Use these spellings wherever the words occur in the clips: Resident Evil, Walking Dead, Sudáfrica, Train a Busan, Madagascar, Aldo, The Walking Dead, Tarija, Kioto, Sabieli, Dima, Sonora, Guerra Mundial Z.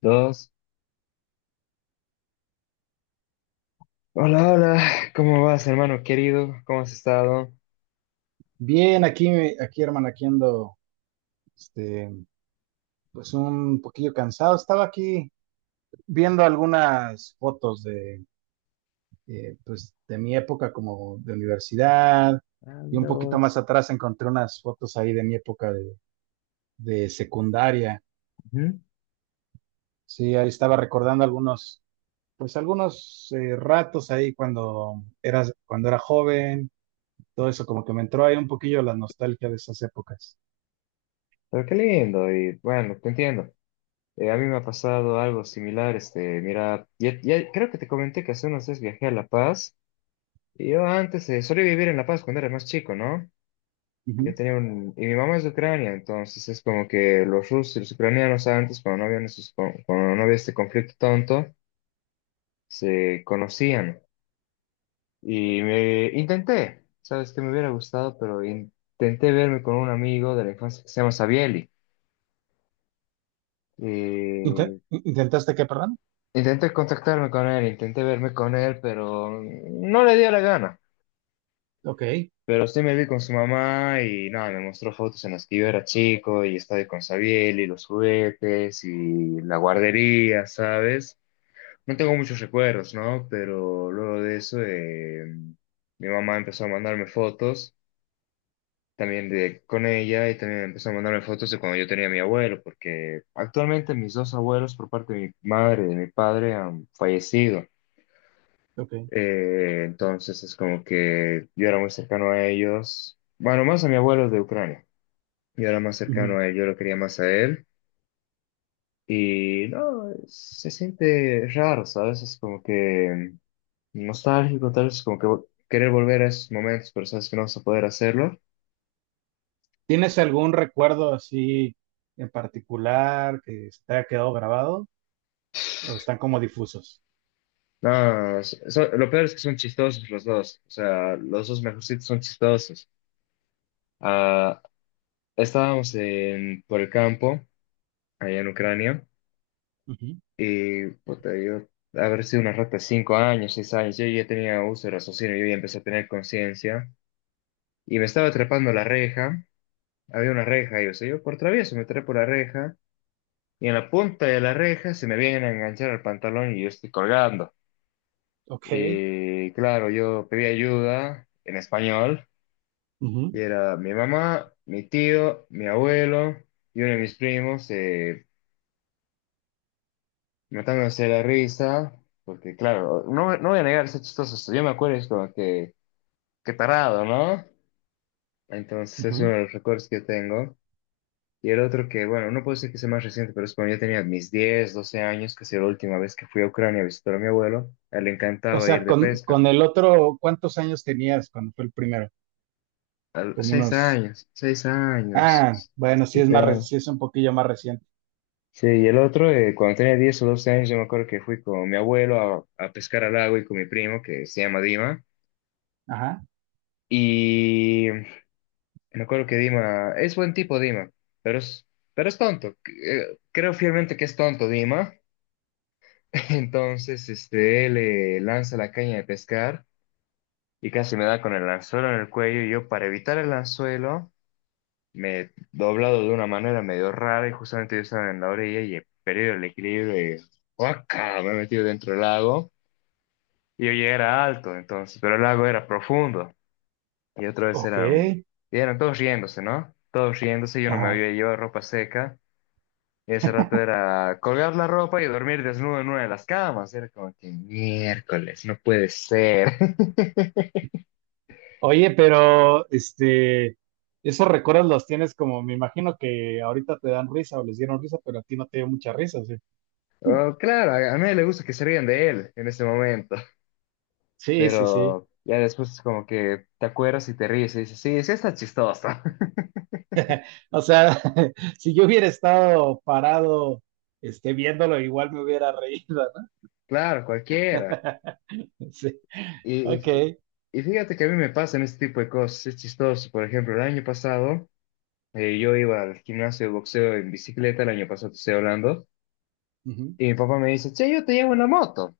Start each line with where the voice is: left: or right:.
left: Dos. Hola, hola. ¿Cómo vas, hermano querido? ¿Cómo has estado?
right: Bien, aquí, aquí, hermano, aquí ando, este, pues un poquillo cansado. Estaba aquí viendo algunas fotos pues, de mi época como de universidad
left: Ah,
right: y un
left: mira
right: poquito más
left: vos.
right: atrás encontré unas fotos ahí de mi época de secundaria.
left: Ujú.
right: Sí, ahí estaba recordando, pues, algunos ratos ahí cuando era joven. Todo eso como que me entró ahí un poquillo la nostalgia de esas épocas.
left: Pero qué lindo. Y bueno, te entiendo. A mí me ha pasado algo similar. Este, mira, ya creo que te comenté que hace unos días viajé a La Paz. Y yo antes solía vivir en La Paz cuando era más chico, ¿no? Yo
right: Ujú.
left: tenía un... Y mi mamá es de Ucrania, entonces es como que los rusos y los ucranianos antes, cuando no había este conflicto tonto, se conocían. Sabes que me hubiera gustado, pero intenté verme con un amigo de la infancia que se llama Sabieli. Eh,
right: ¿Intentaste qué, perdón?
left: intenté contactarme con él, intenté verme con él, pero no le dio la gana.
right: Ok,
left: Pero sí me vi con su mamá y nada, me mostró fotos en las que yo era chico y estaba ahí con Sabieli, los juguetes y la guardería, ¿sabes? No tengo muchos recuerdos, ¿no? Pero luego de eso, mi mamá empezó a mandarme fotos también de, con ella y también empezó a mandarme fotos de cuando yo tenía a mi abuelo, porque actualmente mis dos abuelos por parte de mi madre y de mi padre han fallecido.
right: ok.
left: Entonces es como que yo era muy cercano a ellos, bueno, más a mi abuelo de Ucrania. Yo era más
right: Ujú.
left: cercano a él, yo lo quería más a él. Y no, se siente raro, ¿sabes? Es como que nostálgico, tal vez como que querer volver a esos momentos, pero sabes que no vas a poder hacerlo.
right: ¿Tienes algún recuerdo así en particular que se te haya quedado grabado o están como difusos?
left: No, lo peor es que son chistosos los dos. O sea, los dos mejorcitos son chistosos. Ah, estábamos en, por el campo, allá en Ucrania,
right: Ujú.
left: y puta, yo, haber sido una rata de 5 años, 6 años, yo ya tenía uso de raciocinio, yo ya empecé a tener conciencia, y me estaba trepando la reja. Había una reja, y o sea, yo por travieso me trepo la reja, y en la punta de la reja se me vienen a enganchar al pantalón y yo estoy colgando.
right: Ok.
left: Y claro, yo pedí ayuda en español.
right: Ujú,
left: Y era mi mamá, mi tío, mi abuelo y uno de mis primos matándose de la risa, porque claro, no, no voy a negar, es chistoso. Yo me acuerdo, es como que, qué tarado, ¿no? Entonces es uno
right: ujú.
left: de los recuerdos que tengo. Y el otro que, bueno, no puedo decir que sea más reciente, pero es cuando yo tenía mis 10, 12 años, que fue la última vez que fui a Ucrania a visitar a mi abuelo. A él le
right: O
left: encantaba ir
right: sea,
left: de
right: con,
left: pesca.
right: con el otro, ¿cuántos años tenías cuando fue el primero?
left: A los
right: Como
left: 6
right: unos.
left: años, 6 años.
right: Ah, bueno, sí es
left: siete
right: más,
left: años.
right: sí es un poquillo más reciente.
left: Sí, y el otro, cuando tenía 10 o 12 años, yo me acuerdo que fui con mi abuelo a pescar al lago y con mi primo, que se llama Dima.
right: Ajá.
left: Y me acuerdo que Dima, es buen tipo Dima, pero es, pero es tonto. Creo fielmente que es tonto Dima. Entonces, este, él lanza la caña de pescar y casi me da con el anzuelo en el cuello. Y yo, para evitar el anzuelo, me he doblado de una manera medio rara y justamente yo estaba en la orilla y he perdido el equilibrio y ¡guaca! Me he metido dentro del lago. Y yo ya era alto, entonces, pero el lago era profundo. Y otra vez
right: Ok.
left: eran, y eran todos riéndose, ¿no? Todos riéndose, yo no me
right: Ajá.
left: había llevado ropa seca. Y ese rato era colgar la ropa y dormir desnudo en una de las camas. Era como que miércoles, no puede ser.
right: Oye, pero esos recuerdos los tienes como, me imagino que ahorita te dan risa o les dieron risa, pero a ti no te dio mucha risa, ¿sí?
left: Oh, claro, a nadie le gusta que se rían de él en ese momento.
right: Sí, sí, sí.
left: Pero ya después es como que te acuerdas y te ríes y dices, sí, sí está chistoso.
right: O sea, si yo hubiera estado parado viéndolo, igual me hubiera reído, ¿no?
left: Claro, cualquiera.
right: Sí.
left: Y,
right: Ok.
left: y- Fíjate que a mí me pasan este tipo de cosas, es chistoso. Por ejemplo, el año pasado yo iba al gimnasio de boxeo en bicicleta, el año pasado te estoy hablando,
right: Ujú.
left: y mi papá me dice, che, yo te llevo en la moto.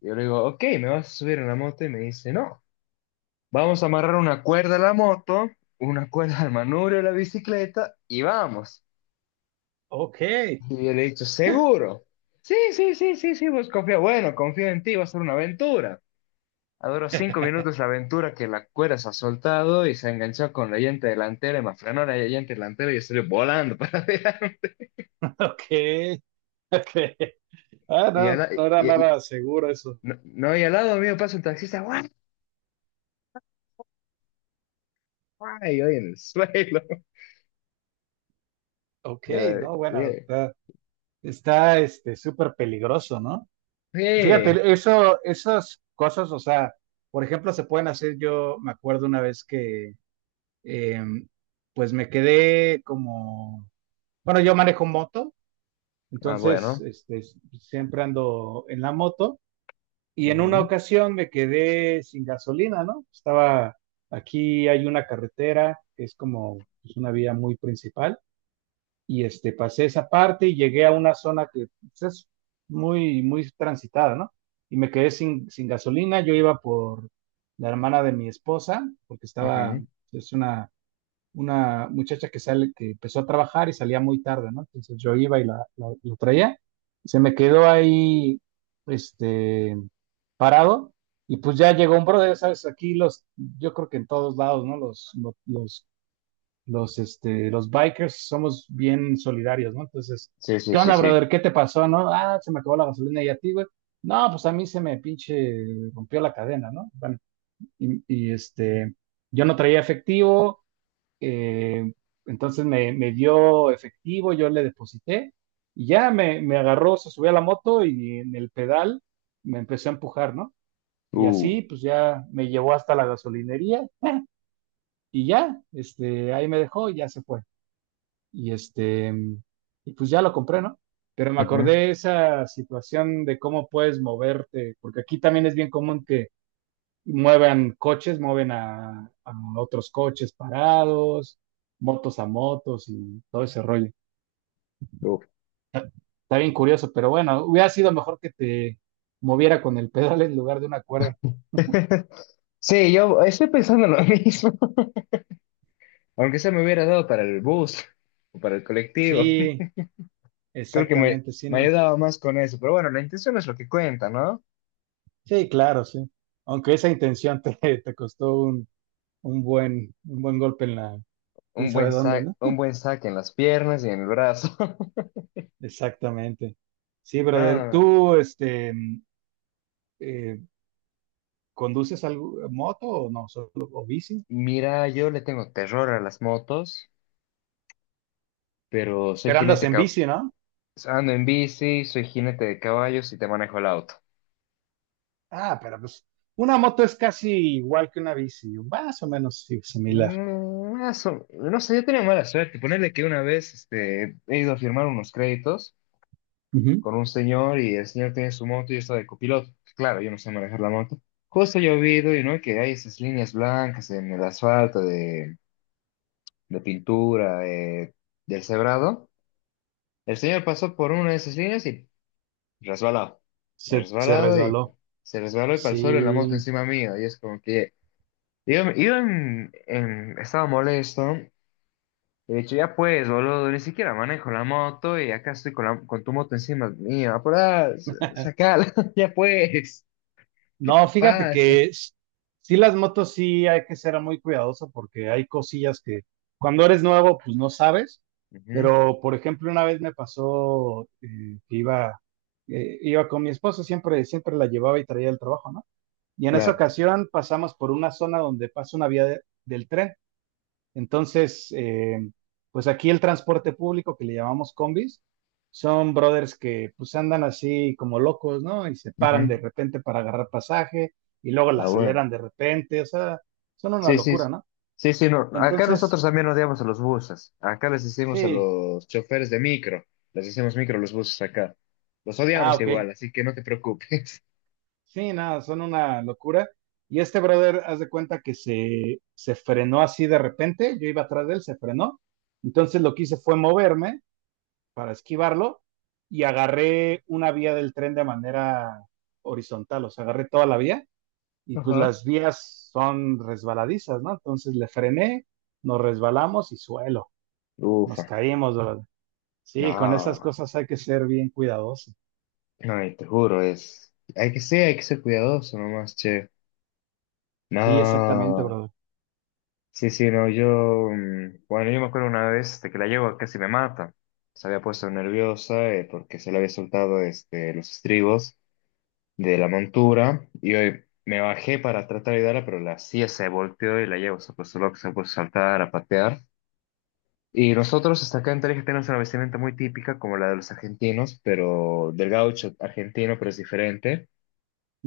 left: Yo le digo, ok, ¿me vas a subir en la moto? Y me dice, no, vamos a amarrar una cuerda a la moto, una cuerda al manubrio de la bicicleta y vamos.
right: Ok.
left: Y yo le he dicho, ¿seguro? Sí, sí, sí, sí, sí, vos confía, bueno, confío en ti, va a ser una aventura. Duró 5 minutos la aventura que la cuerda se ha soltado y se enganchó con la llanta delantera y me frenó la llanta delantera y estoy volando para allá.
right: Ok. Ok. Ah,
left: Y, al,
right: no,
left: la-
right: no era
left: y-
right: nada seguro eso.
left: No, no, y al lado mío pasa un taxista, ¡guau! Guau", y yo en el suelo.
right: Ok,
left: Y yo,
right: no, bueno,
left: "Yeah,
right: está súper peligroso, ¿no?
left: yeah".
right: Fíjate, eso, esas cosas, o sea, por ejemplo, se pueden hacer. Yo me acuerdo una vez que, em, pues me quedé como, bueno, yo manejo moto.
left: Ah,
right: Entonces,
left: bueno.
right: siempre ando en la moto y en una
left: Ujú,
right: ocasión me quedé sin gasolina, ¿no? Estaba aquí, hay una carretera que es como, pues, una vía muy principal, y pasé esa parte y llegué a una zona que, pues, es muy, muy transitada, ¿no? Y me quedé sin gasolina. Yo iba por la hermana de mi esposa, porque estaba,
left: ujú.
right: es una muchacha que sale, que empezó a trabajar y salía muy tarde, ¿no? Entonces yo iba y lo traía, se me quedó ahí, este, parado, y pues ya llegó un brother, ¿sabes? Aquí yo creo que en todos lados, ¿no?, Los, lo- los, este, los bikers somos bien solidarios, ¿no? Entonces,
left: Sí, sí,
right: ¿qué
left: sí,
right: onda,
left: sí.
right: brother? ¿Qué te pasó, no? Ah, se me acabó la gasolina. ¿Y a ti, güey? No, pues a mí se me pinche rompió la cadena, ¿no? Bueno, y yo no traía efectivo, eh, entonces me dio efectivo, yo le deposité, y ya me agarró, se subió a la moto y en el pedal me empezó a empujar, ¿no? Y
left: Uh,
right: así pues ya me llevó hasta la gasolinería, y ya, ahí me dejó y ya se fue. Y y pues ya lo compré, ¿no? Pero me
left: ujú,
right: acordé esa situación de cómo puedes moverte, porque aquí también es bien común que muevan coches, mueven a otros coches parados, motos a motos y todo ese rollo.
left: uh.
right: Está bien curioso, pero bueno, hubiera sido mejor que te moviera con el pedal en lugar de una cuerda.
left: Sí, yo estoy pensando lo mismo. Aunque se me hubiera dado para el bus o para el colectivo.
right: Sí,
left: Creo que me,
right: exactamente, sí,
left: me
right: no.
left: ayudaba más con eso, pero bueno, la intención es lo que cuenta, ¿no?
right: Sí, claro, sí. Aunque esa intención te, te costó un buen golpe en la, quién sabe dónde, ¿no?
left: Un buen saque en las piernas y en el brazo.
right: Exactamente. Sí, brother,
left: No,
right: ¿tú eh, conduces algo, moto o no? ¿O bici?
left: mira, yo le tengo terror a las motos, pero soy
right: Pero andas
left: jinete,
right: en bici, ¿no?
left: ando en bici, soy jinete de caballos y te manejo el auto.
right: Ah, pero pues una moto es casi igual que una bici, más o menos sí, similar.
left: Mm, no sé, yo tenía mala suerte. Ponerle que una vez este, he ido a firmar unos créditos
right: Ujú.
left: con un señor y el señor tiene su moto y yo estaba de copiloto. Claro, yo no sé manejar la moto. Justo llovido y no que hay esas líneas blancas en el asfalto de pintura del cebrado. El señor pasó por una de esas líneas y resbalado.
right: Se
left: Resbalado y
right: resbaló.
left: se resbaló y pasó la moto
right: Sí.
left: encima mío. Y es como que yo estaba molesto y he dicho, ya pues, boludo, ni siquiera manejo la moto y acá estoy con, con tu moto encima mía. Apurá, sacala, ya pues.
right: No, fíjate
left: Pasa.
right: que sí, las motos sí hay que ser muy cuidadoso, porque hay cosillas que cuando eres nuevo pues no sabes.
left: Ujú,
right: Pero por ejemplo una vez me pasó, que iba con mi esposa, siempre siempre la llevaba y traía el trabajo, ¿no? Y en esa
left: claro.
right: ocasión pasamos por una zona donde pasa una vía del tren. Entonces, pues aquí el transporte público, que le llamamos combis, son brothers que pues andan así como locos, ¿no? Y se
left: Ujú.
right: paran de repente para agarrar pasaje y luego la
left: Ah, bueno.
right: aceleran de repente, o sea, son una
left: Sí, sí.
right: locura,
left: Sí,
right: ¿no?
left: sí, sí, no. Acá
right: Entonces,
left: nosotros también odiamos a los buses. Acá les decimos a
right: sí,
left: los choferes de micro. Les decimos micro a los buses acá. Los
right: ah,
left: odiamos
right: ok,
left: igual, así que no te preocupes.
right: sí, nada, son una locura. Y este brother, haz de cuenta que se frenó así de repente, yo iba atrás de él, se frenó. Entonces lo que hice fue moverme para esquivarlo, y agarré una vía del tren de manera horizontal, o sea, agarré toda la vía, y pues
left: Ajá.
right: las vías son resbaladizas, ¿no? Entonces le frené, nos resbalamos y suelo, nos
left: Ufa.
right: caímos, brother. Sí, con esas
left: No.
right: cosas hay que ser bien cuidadoso.
left: No, y te juro, es. Hay que ser cuidadoso nomás, che.
right: Sí, exactamente,
left: No.
right: brother.
left: Sí, sí, no, yo, bueno, yo me acuerdo una vez de que la yegua casi me mata. Se había puesto nerviosa porque se le había soltado los estribos de la montura y hoy me bajé para tratar de ayudarla, pero la silla se volteó y la yegua se puso loca, se puso a saltar, a patear. Y nosotros hasta acá en Tarija tenemos una vestimenta muy típica como la de los argentinos, pero del gaucho argentino, pero es diferente,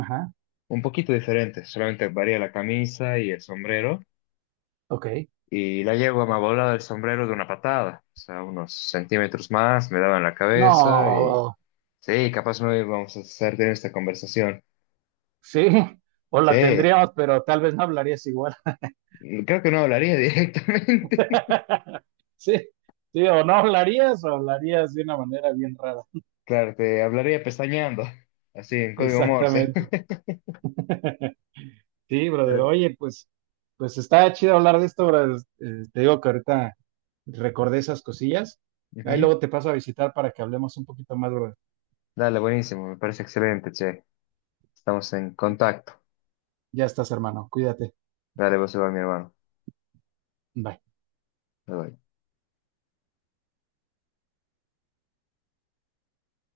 right: Ajá,
left: un poquito diferente, solamente varía la camisa y el sombrero.
right: ok.
left: Y la yegua me ha volado el sombrero de una patada, o sea, unos centímetros más, me daba en la cabeza y
right: No,
left: sí, capaz no íbamos a estar en esta conversación.
right: sí, o la
left: Sí,
right: tendríamos, pero tal vez no hablarías igual.
left: creo que no hablaría directamente.
right: Sí, sí, o no hablarías o hablarías de una manera bien rara.
left: Claro, te hablaría pestañeando, así en código Morse.
right: Exactamente. Sí, brother.
left: Pero-
right: Oye, pues, está chido hablar de esto, brother. Te digo que ahorita recordé esas cosillas. Ahí
left: Ujú.
right: luego te paso a visitar para que hablemos un poquito más, brother.
left: Dale, buenísimo, me parece excelente, che. Estamos en contacto.
right: Ya estás, hermano. Cuídate.
left: Dale, vos igual, mi hermano.
right: Bye.
left: Bye, bye.